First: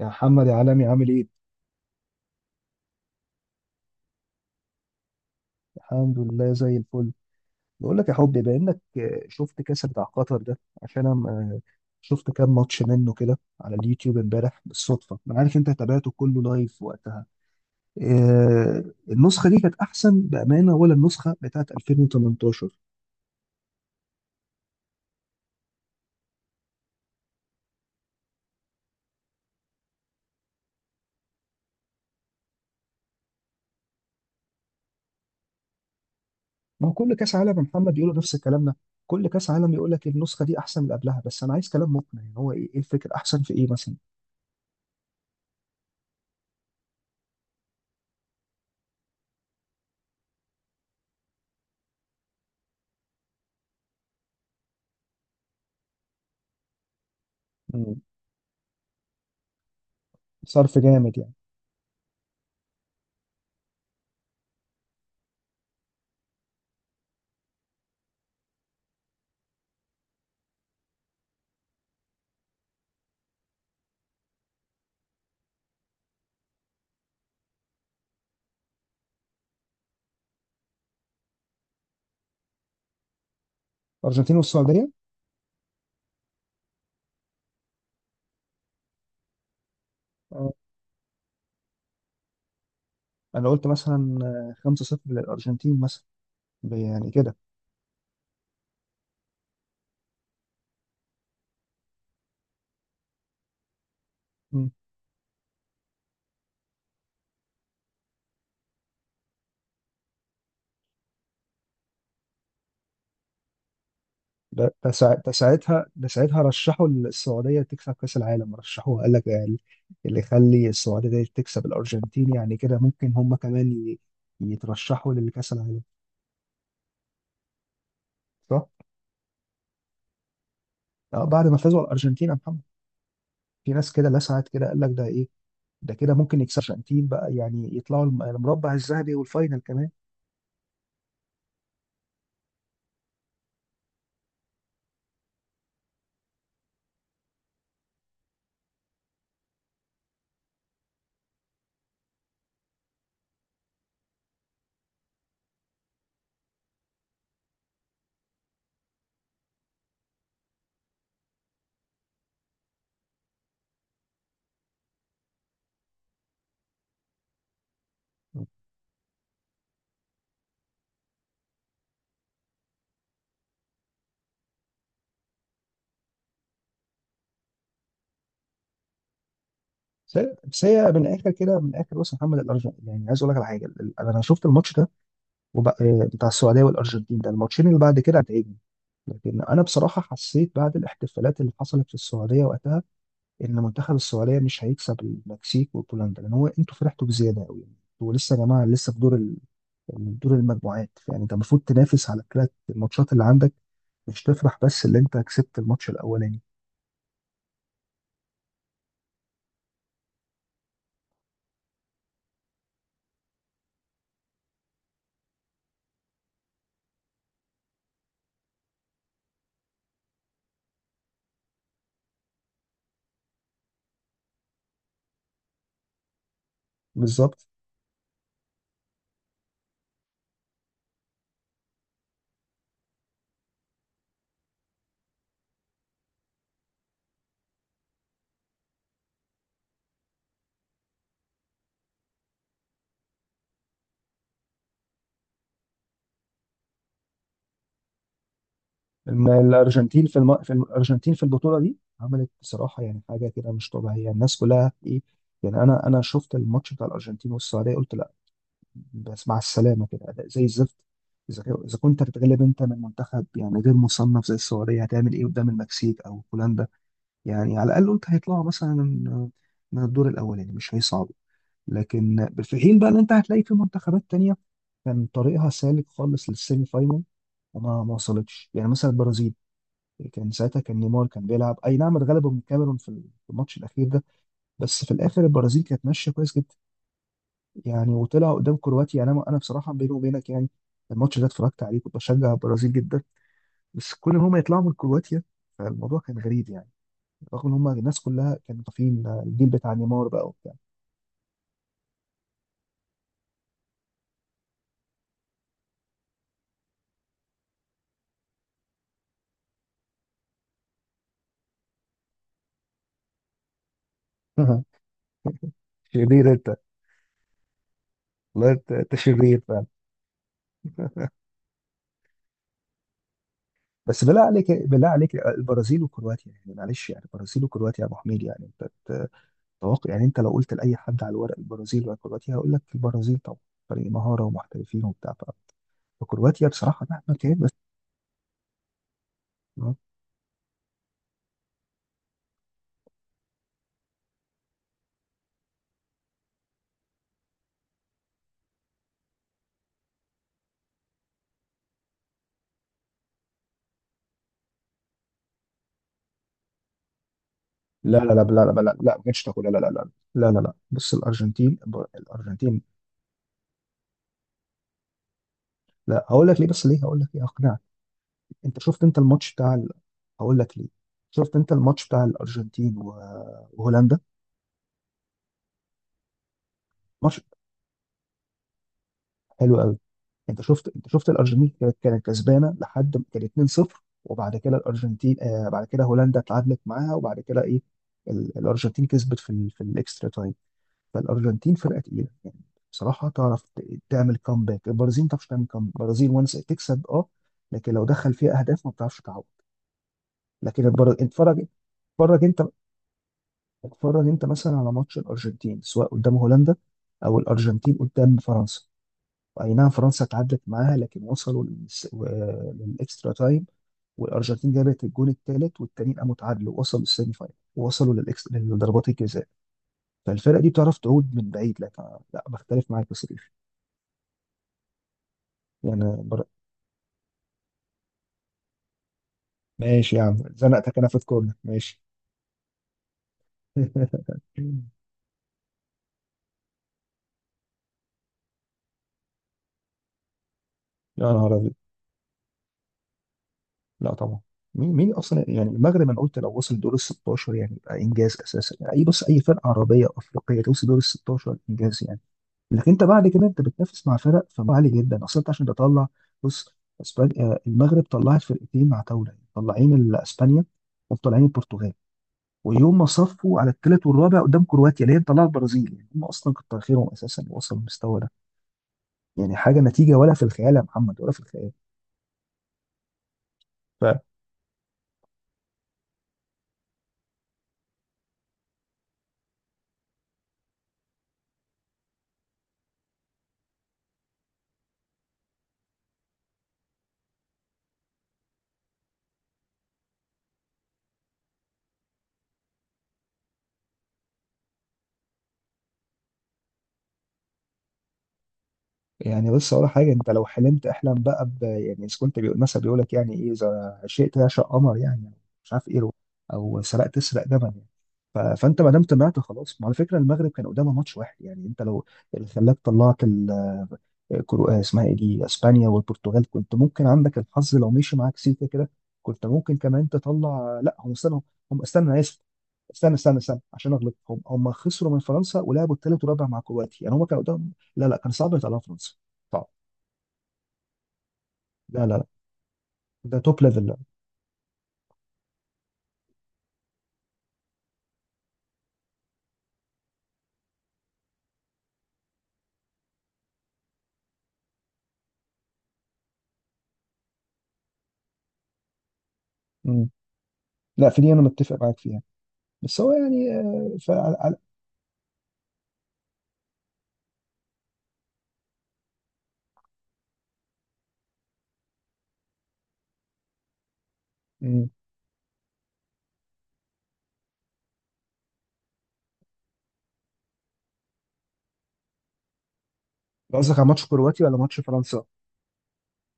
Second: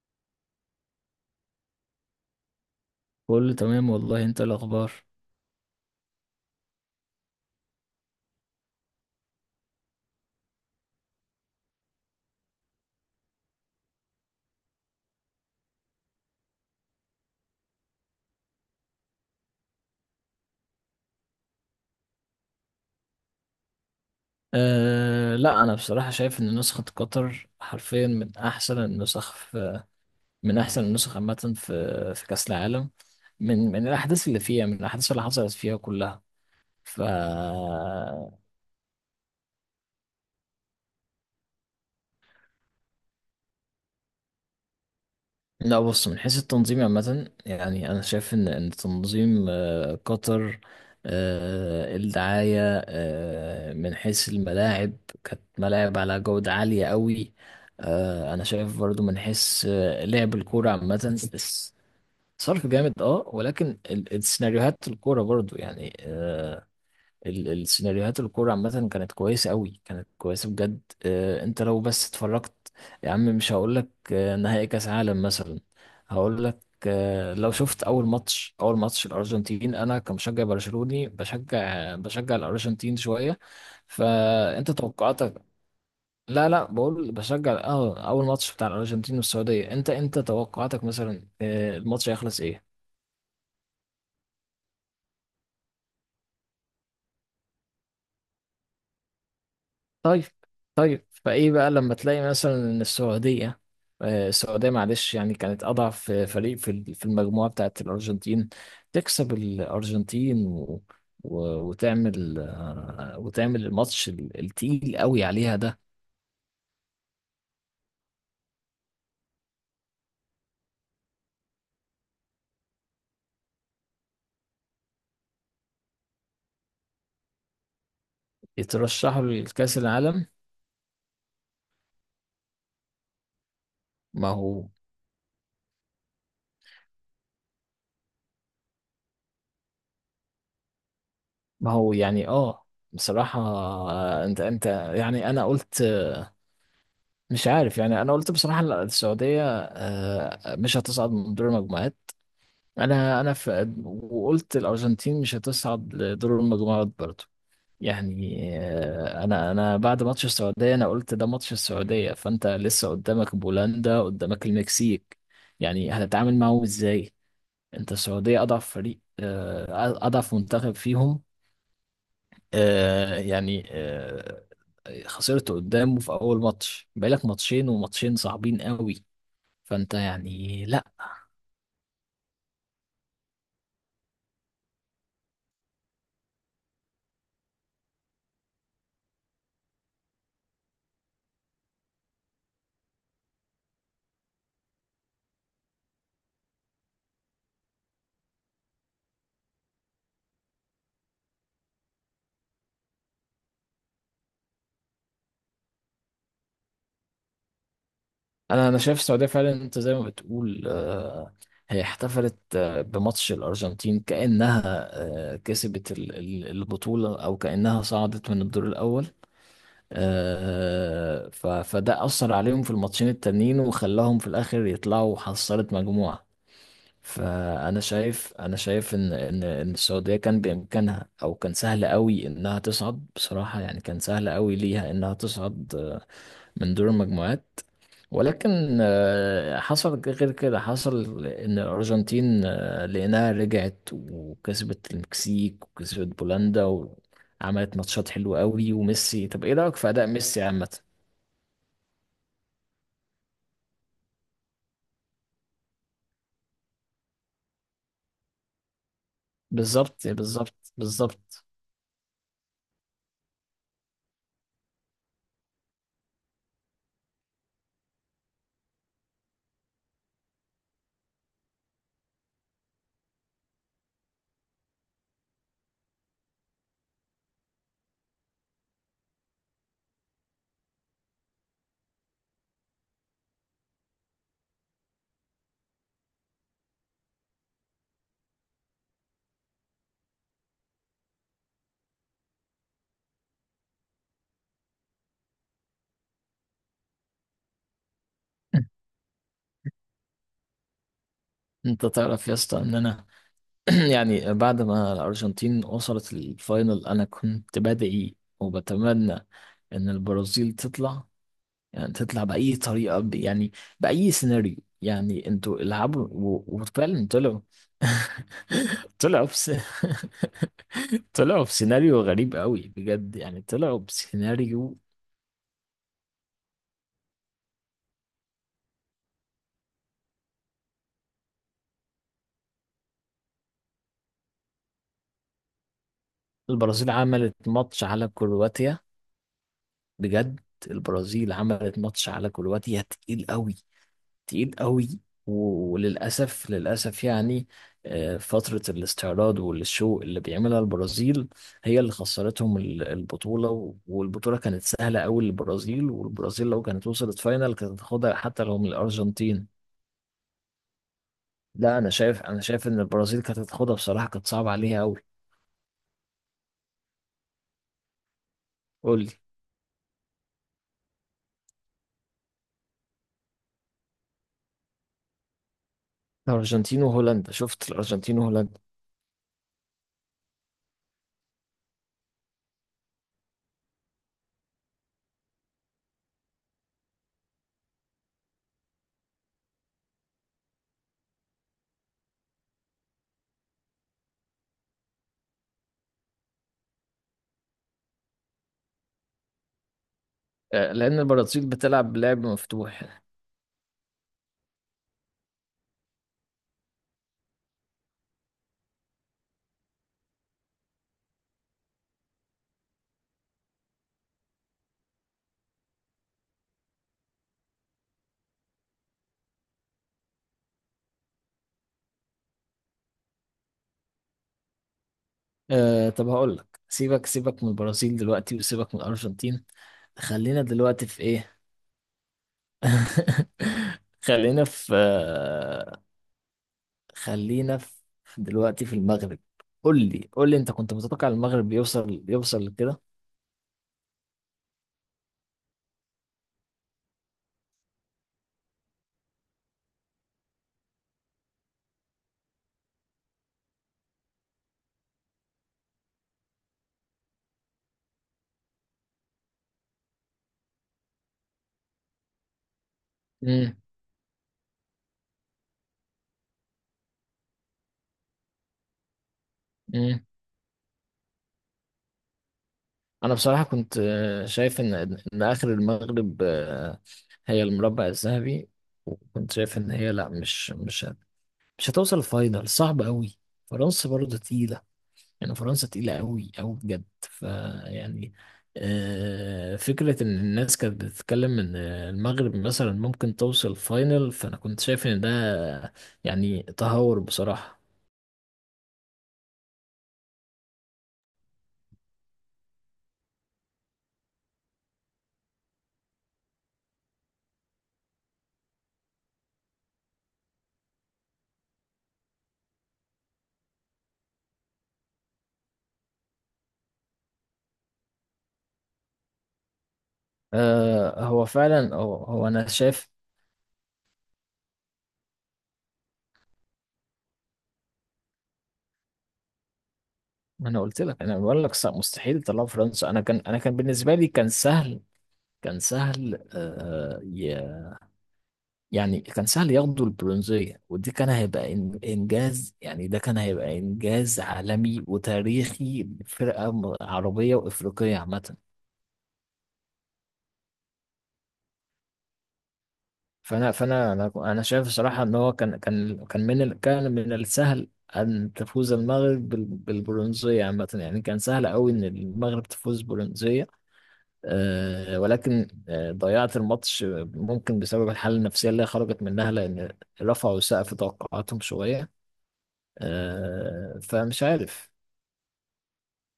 يا محمد يا عالمي، عامل ايه؟ كله تمام والله، انت إيه الاخبار؟ الحمد لله زي الفل. بقول لك يا حبي، بما انك شفت كاس بتاع قطر ده عشان انا شفت كام ماتش منه كده على اليوتيوب امبارح بالصدفه. انا عارف انت تابعته كله لايف وقتها. آه، النسخه دي كانت احسن بامانه ولا النسخه بتاعت 2018؟ لا، انا بصراحه شايف ان نسخه قطر حرفيا من احسن النسخ عامه، في كاس العالم، من الاحداث اللي حصلت فيها كلها. ما هو ف كل كاس عالم يا محمد بيقولوا نفس الكلام ده. كل كاس عالم يقول لك النسخه دي احسن من اللي قبلها، بس انا عايز كلام مقنع. يعني هو إيه الفكره؟ احسن في ايه مثلا؟ لا، بص، من حيث التنظيم عامة، يعني أنا شايف إن تنظيم قطر، الدعاية، من حيث الملاعب، كانت ملاعب على جودة عالية قوي. مم. أنا شايف برضو من حيث لعب الكورة صرف عامة. جامد يعني. الصرف جامد، ولكن السيناريوهات الكورة برضو، يعني السيناريوهات الكورة عامة كانت كويسة قوي، كانت كويسة بجد. انت لو بس اتفرجت، يا عم مش هقولك نهائي كأس عالم مثلا، هقولك لو شفت أول ماتش، أول ماتش الأرجنتين. أنا كمشجع برشلوني بشجع الأرجنتين شوية، ارجنتين فأنت والسعوديه، توقعاتك. لا، لا، بقول بشجع، أول ماتش بتاع الأرجنتين والسعودية. أنت توقعاتك مثلا، الماتش هيخلص إيه؟ انا قلت مثلا 5-0 للارجنتين مثلا يعني كده. طيب، طيب، فايه بقى لما تلاقي مثلا ان السعوديه، مم. السعوديه، معلش يعني، كانت اضعف فريق في في المجموعه بتاعت الارجنتين، تكسب الارجنتين وتعمل الماتش ده ده التقيل سا- قوي ده عليها ده. ساعتها ده ساعتها رشحوا السعوديه تكسب كاس العالم، رشحوها قال لك. يعني اللي يخلي السعوديه دي تكسب الارجنتين يعني كده ممكن هم كمان يترشحوا لكاس العالم، صح؟ يترشحوا لكأس العالم. بعد ما فازوا على الارجنتين يا محمد في ناس كده ما لسعت هو كده قال لك ده ايه؟ ده كده ممكن يكسب الارجنتين بقى، يعني يطلعوا المربع الذهبي والفاينل كمان. ما هو يعني. اه بصراحة، انت، يعني انا قلت، مش عارف، يعني انا قلت بصراحة السعودية مش هتصعد من دور المجموعات. انا وقلت الارجنتين مش هتصعد لدور المجموعات برضو. يعني انا بعد ماتش السعوديه، انا قلت ده ماتش السعوديه، فانت لسه قدامك بولندا، قدامك المكسيك، يعني هتتعامل معاهم ازاي؟ انت السعوديه اضعف فريق، اضعف منتخب فيهم. يعني، خسرت قدامه في اول ماتش، بقالك ماتشين، وماتشين صعبين قوي، فانت بس هي بس يعني لا. هي من الاخر، كده من الاخر، بص يا محمد، الارجنتين يعني عايز اقول لك على حاجه. انا شفت الماتش ده وبقى، بتاع السعوديه والارجنتين ده الماتشين اللي بعد كده هتعجبني. لكن انا بصراحه حسيت بعد الاحتفالات اللي حصلت في السعوديه وقتها ان منتخب السعوديه مش هيكسب المكسيك وبولندا، لان هو انتوا فرحتوا بزياده قوي. انتوا لسه يا جماعه لسه في دور دور المجموعات. يعني انت المفروض تنافس على الثلاث الماتشات اللي عندك، مش تفرح بس اللي انت كسبت الماتش الاولاني. انا شايف السعوديه فعلا، انت زي ما بتقول، هي احتفلت بماتش الارجنتين كانها كسبت البطوله، او كانها صعدت من الدور الاول. فده اثر عليهم في الماتشين التانيين، وخلاهم في الاخر يطلعوا حصلت مجموعه. بالظبط. فانا شايف ان السعوديه كان بامكانها، او كان سهل قوي انها تصعد، بصراحه يعني كان سهل قوي ليها انها تصعد من دور المجموعات. ولكن حصل غير كده، حصل ان الارجنتين لانها رجعت وكسبت المكسيك وكسبت بولندا، وعملت ماتشات حلوة قوي. الم- طب، ايه رايك في الارجنتين اداء في, الم... ميسي في الم- عامة؟ الارجنتين في البطوله دي عملت بصراحه يعني حاجه كده مش طبيعيه، الناس كلها ايه. يعني انا شفت الماتش بتاع الارجنتين والسعوديه قلت، بس مع السلامة كده، بالظبط، أداء زي بالظبط، الزفت. إذا بالظبط. إذا كنت هتتغلب أنت من منتخب يعني غير مصنف زي السعودية، هتعمل إيه قدام المكسيك أو هولندا؟ يعني على الأقل قلت هيطلعوا مثلا من الدور الأولاني، يعني مش هيصعبوا. لكن في حين بقى إن أنت هتلاقي في منتخبات تانية كان طريقها سالك خالص للسيمي فاينال، وما ما وصلتش، يعني مثلا البرازيل. كان ساعتها كان نيمار كان بيلعب، أي نعم اتغلبوا من الكاميرون في الماتش الأخير ده، بس في الآخر البرازيل كانت ماشية كويس جدا. يعني وطلع قدام كرواتيا. يعني انا بصراحه بيني وبينك يعني الماتش ده اتفرجت عليه كنت بشجع البرازيل جدا، بس كل ما هم يطلعوا من كرواتيا فالموضوع كان غريب يعني، رغم ان هم الناس كلها كانوا طافين الجيل بتاع نيمار بقى وبتاع انت تعرف يا اسطى ان انا، يعني بعد ما الارجنتين وصلت الفاينل، انا كنت بدعي وبتمنى ان البرازيل تطلع، يعني تطلع بأي طريقة، يعني بأي سيناريو، يعني انتوا العبوا شرير انت. وفعلا طلعوا. والله انت انت طلعوا شرير بس. فعلا. طلعوا في سيناريو غريب قوي بجد، يعني طلعوا بس بالله عليك بسيناريو. بالله عليك، البرازيل وكرواتيا يعني، معلش يعني البرازيل وكرواتيا يا ابو حميد يعني انت تتوقع؟ يعني انت لو قلت لاي حد على الورق البرازيل ولا كرواتيا، هيقول لك البرازيل طبعا، فريق مهاره ومحترفين وبتاع. فكرواتيا بصراحه البرازيل مهما كان، عملت ماتش على كرواتيا، بس بجد البرازيل عملت ماتش على كرواتيا تقيل قوي، تقيل قوي. وللأسف، للأسف، يعني فترة الاستعراض والشو اللي بيعملها البرازيل هي اللي خسرتهم البطولة. والبطولة كانت سهلة قوي للبرازيل، والبرازيل لو كانت وصلت فاينل كانت لا لا هتاخدها لا لا حتى لو لا من لا لا ما كانتش تاكل، الأرجنتين. لا لا لا لا لا لا لا. بص الارجنتين، لا، أنا شايف أنا الارجنتين، شايف إن البرازيل كانت هتاخدها بصراحة، كانت صعبة عليها قوي. لا هقول لك ليه، بس ليه هقول لك ليه اقنعك. انت شفت انت قول لي. الماتش بتاع هقول لك ليه. شفت انت الماتش بتاع الارجنتين وهولندا، الأرجنتين ماتش وهولندا، شفت الأرجنتين وهولندا. حلو قوي. انت شفت الارجنتين كانت كسبانه لحد ما كان 2-0، وبعد كده الارجنتين بعد كده هولندا اتعادلت معاها، وبعد كده ايه الارجنتين كسبت في في الاكسترا تايم. فالارجنتين فرقه تقيله يعني، بصراحه تعرف تعمل كومباك. البرازيل ما تعرفش تعمل كومباك، البرازيل وانس تكسب اه، لكن لو دخل فيها اهداف ما بتعرفش تعوض. لكن لأن اتفرج، البرازيل بتلعب بلعب اتفرج انت مفتوح. اتفرج انت مثلا على ماتش الارجنتين، سواء قدام هولندا او الارجنتين قدام فرنسا. اي نعم فرنسا اتعادلت معاها، لكن وصلوا للاكسترا تايم، والارجنتين جابت الجون الثالث، والتانيين قاموا اتعادلوا، وصلوا للسيمي فاينل، وصلوا لضربات الجزاء. فالفرقه دي بتعرف تعود من بعيد لك. لا بختلف معاك بس. يعني طب هقول لك، سيبك سيبك من البرازيل دلوقتي، وسيبك من الأرجنتين. ماشي يا عم، خلينا زنقتك دلوقتي انا في في الكورنر، إيه. ماشي. خلينا في آه، خلينا في دلوقتي في المغرب. قول لي، قول لي، أنت كنت متوقع يا نهار ابيض، المغرب يوصل لكده؟ لا طبعا. مين مين اصلا يعني المغرب؟ انا قلت لو وصل دور ال 16 يعني يبقى انجاز اساسا. يعني اي، بص، اي فرقه عربيه أو افريقيه توصل دور ال 16 انجاز يعني. لكن انت بعد كده انت بتنافس مع فرق فما عالي جدا اصلا انت عشان تطلع. بص اسبانيا، المغرب طلعت فرقتين مع طاوله يعني، طلعين اسبانيا ومطلعين البرتغال. ويوم ما صفوا على امم. الثالث والرابع قدام كرواتيا اللي هي طلعت البرازيل، يعني هم اصلا كتر خيرهم اساسا وصلوا للمستوى ده. يعني حاجه نتيجه، امم. ولا في الخيال يا محمد، ولا في الخيال. أنا بصراحة كنت ف شايف إن آخر المغرب هي المربع الذهبي. وكنت شايف إن هي لا، مش هتوصل الفاينل، صعب قوي. فرنسا برضه تقيلة، يعني فرنسا تقيلة قوي قوي بجد، فيعني. فكرة إن الناس كانت بتتكلم إن المغرب مثلا ممكن توصل فاينل، فأنا كنت شايف إن ده يعني تهور بصراحة. يعني بص اقول لك حاجه، انت لو حلمت احلم بقى يعني اذا كنت بيقول مثلا بيقول لك يعني ايه، اذا شئت اعشق قمر يعني، مش عارف ايه، او سرقت اسرق جبل يعني. فانت ما دام طمعت خلاص. ما على فكره المغرب كان قدامها ماتش واحد، يعني انت لو اللي خلاك طلعت كرو آه، اسمها ايه دي، اسبانيا والبرتغال، كنت ممكن عندك الحظ لو مشي معاك سيكا كده، كنت ممكن كمان تطلع. لا هم استنوا، هو هم فعلا، استنى انا هو, اسف، هو انا شايف. استنى استنى استنى عشان اغلط، هم خسروا من فرنسا ولعبوا الثالث والرابع مع كرواتيا، يعني هم كانوا قدام. لا لا كان صعب يطلعوا فرنسا، صعب. ما انا قلت لك، انا بقول لك لا لا لا، مستحيل يطلعوا فرنسا. انا كان ده انا توب كان ليفل، لا. بالنسبه لي كان سهل. كان سهل، يعني كان سهل ياخدوا البرونزية، ودي كان هيبقى إنجاز، يعني ده كان هيبقى إنجاز عالمي وتاريخي لفرقة عربية وإفريقية عامة. مم. لا في دي انا متفق معاك فيها، بس هو يعني فأنا فأنا أنا فعلى أنا شايف الصراحة إن هو كان من السهل أن تفوز المغرب بالبرونزية عامة، يعني كان سهل أوي إن المغرب تفوز برونزية. مم. ولكن ضيعت الماتش، ممكن بسبب الحالة النفسية اللي هي خرجت منها، لأن رفعوا سقف توقعاتهم شوية. قصدك على ماتش فمش كرواتيا ولا ماتش عارف. فرنسا؟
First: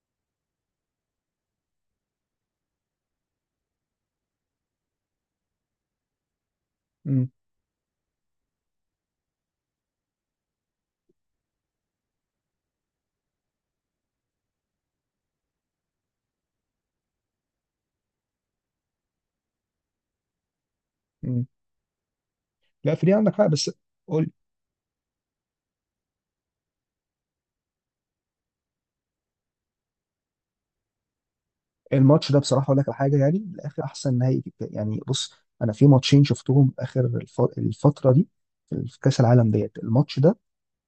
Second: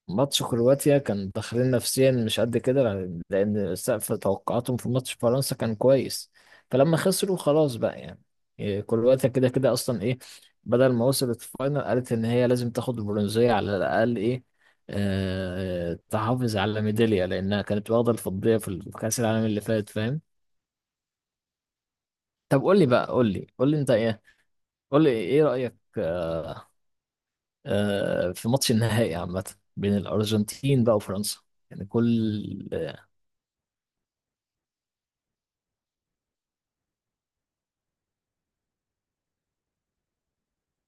ماتش كرواتيا كان داخلين نفسيا مش قد كده، لأن سقف توقعاتهم في ماتش فرنسا كان كويس، فلما مم. خسروا خلاص بقى، يعني. إيه، كرواتيا كده كده أصلا، إيه، بدل ما وصلت الفاينل قالت إن هي لازم تاخد البرونزية على الأقل، إيه، تحافظ على ميدالية، لأنها كانت واخدة الفضية في كأس العالم اللي فات، فاهم؟ مم. طب قول لي لا في بقى، دي قول عندك حق، لي، بس قول لي أنت إيه، قول. قول لي إيه رأيك في ماتش النهائي عامة، بين الأرجنتين بقى وفرنسا؟ يعني الماتش ده بصراحه كل اقول لك على حاجه، يعني من الاخر احسن نهائي. يعني بص، انا في ماتشين شفتهم اخر الفتره دي في كاس العالم ديت، الماتش ده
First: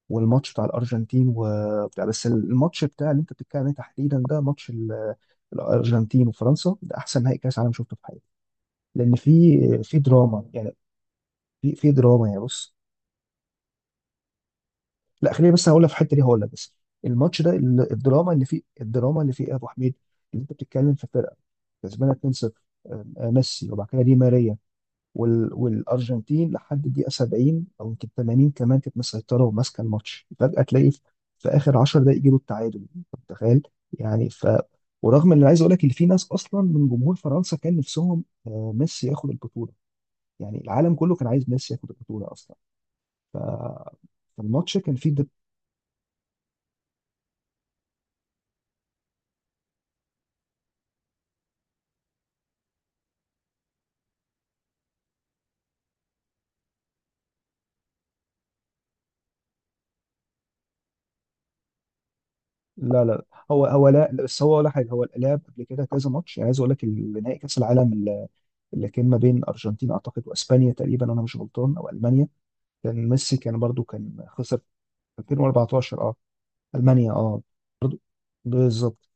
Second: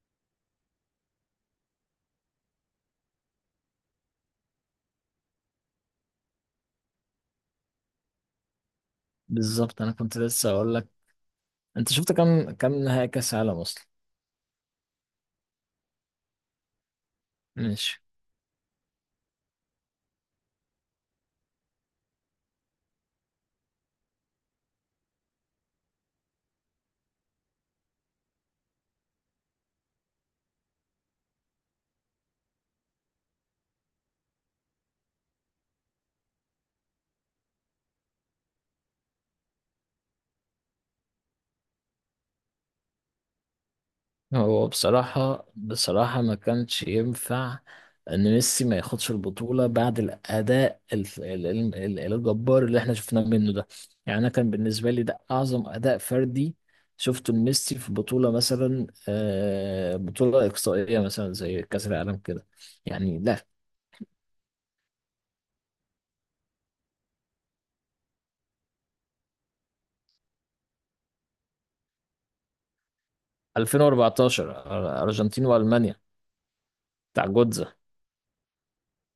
والماتش بتاع الارجنتين وبتاع، بس الماتش بتاع اللي انت بتتكلم عليه تحديدا ده، ماتش الارجنتين وفرنسا، ده احسن نهائي كاس عالم شفته في حياتي، لان في بالظبط، أنا في كنت لسه دراما أقول يعني، لك، في أنت في شفت دراما يعني. كام بص، كام نهائي كأس عالم أصلا؟ لا خليني بس هقول لك في الحته دي هقول لك، بس الماتش ده ماشي. الدراما اللي فيه، الدراما اللي فيه إيه يا ابو حميد، اللي انت بتتكلم في فرقه كسبانه 2-0، آه، ميسي وبعد كده دي ماريا، والارجنتين لحد الدقيقه 70 او يمكن 80 كمان كانت مسيطره وماسكه الماتش، فجاه تلاقي في اخر 10 دقائق يجيبوا التعادل، أنت متخيل؟ يعني ورغم ان أنا عايز اقول لك ان في ناس اصلا من جمهور فرنسا كان نفسهم ميسي ياخد البطوله، يعني العالم كله كان عايز ميسي ياخد البطوله اصلا. هو فالماتش كان فيه بصراحة، بصراحة ما كانش ينفع إن ميسي ما ياخدش البطولة بعد الأداء الجبار اللي إحنا شفناه منه ده. يعني أنا، كان بالنسبة لي ده أعظم أداء فردي شفته لميسي في بطولة، مثلا بطولة إقصائية مثلا زي كأس العالم كده. لا يعني لا لا. هو هو، لا لا، بس هو ولا حاجه، هو لعب قبل كده كذا ماتش، يعني عايز اقول لك نهائي كاس العالم اللي كان ما بين ارجنتين اعتقد واسبانيا تقريبا، انا مش غلطان، او المانيا. كان ميسي كان برضو كان 2014، خسر ارجنتين والمانيا، 2014، اه المانيا، بتاع اه جوتزا. برضو، بالظبط.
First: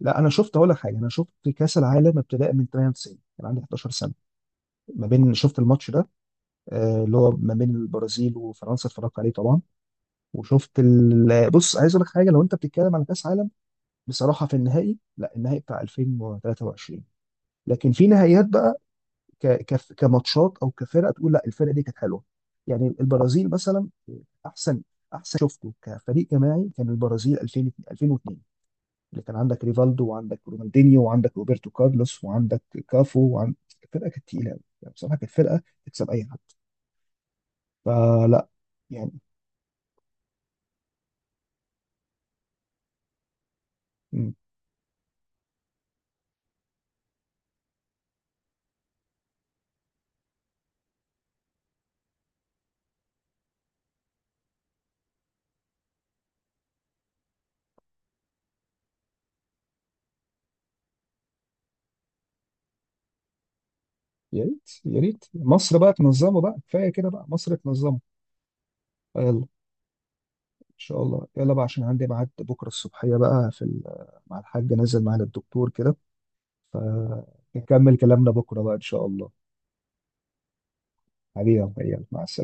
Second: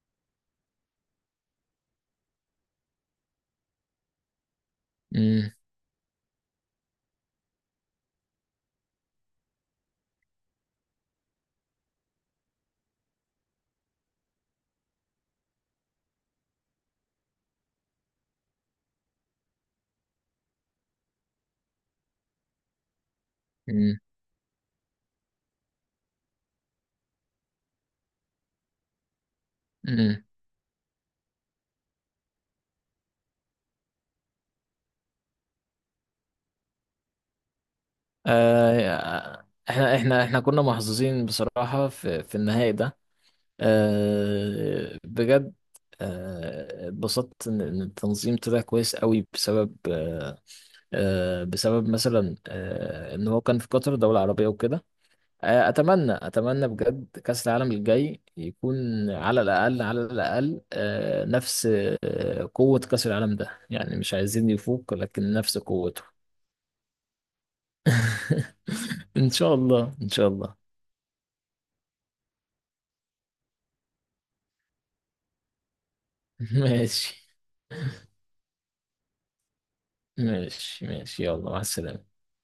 لا انا شفت اقول لك حاجه، انا شفت كاس العالم ابتداء من 98، كان عندي 11 سنه. ما بين امم. شفت الماتش ده اللي هو ما بين البرازيل وفرنسا اتفرجت عليه طبعا. وشفت بص عايز اقول لك حاجه، لو انت بتتكلم على كاس عالم بصراحه في النهائي، لا النهائي بتاع 2023. لكن في نهائيات بقى كماتشات او كفرقه تقول لا الفرقه دي كانت حلوه، يعني البرازيل مثلا. امم. احسن احسن شفته كفريق جماعي كان البرازيل 2000 2002، اللي كان عندك ريفالدو امم. وعندك رونالدينيو وعندك روبرتو كارلوس وعندك كافو وعند. الفرقه كانت تقيله قوي، يعني بصراحه كانت فرقه تكسب اي حد، فلا يعني. آه احنا كنا محظوظين بصراحة، في النهائي ده. مم. بجد. اتبسطت إن التنظيم طلع كويس قوي، بسبب بسبب مثلا ان هو كان في قطر دولة عربية وكده. اتمنى اتمنى بجد كاس العالم الجاي يكون على الاقل، على الاقل نفس، قوة كاس العالم ده، يعني مش يا عايزين ريت يفوق، يا ريت لكن نفس مصر بقى قوته. تنظمه بقى، كفايه كده، بقى مصر تنظمه، ان يلا. شاء الله، ان شاء الله. ان شاء الله، يلا بقى عشان عندي ميعاد بكره الصبحيه بقى في مع الحاج نازل معانا الدكتور كده، ماشي، فنكمل كلامنا بكره بقى ان شاء الله. ماشي، ماشي، يلا، حبيبي مع يا أبو إياد، السلامة. مع السلامه.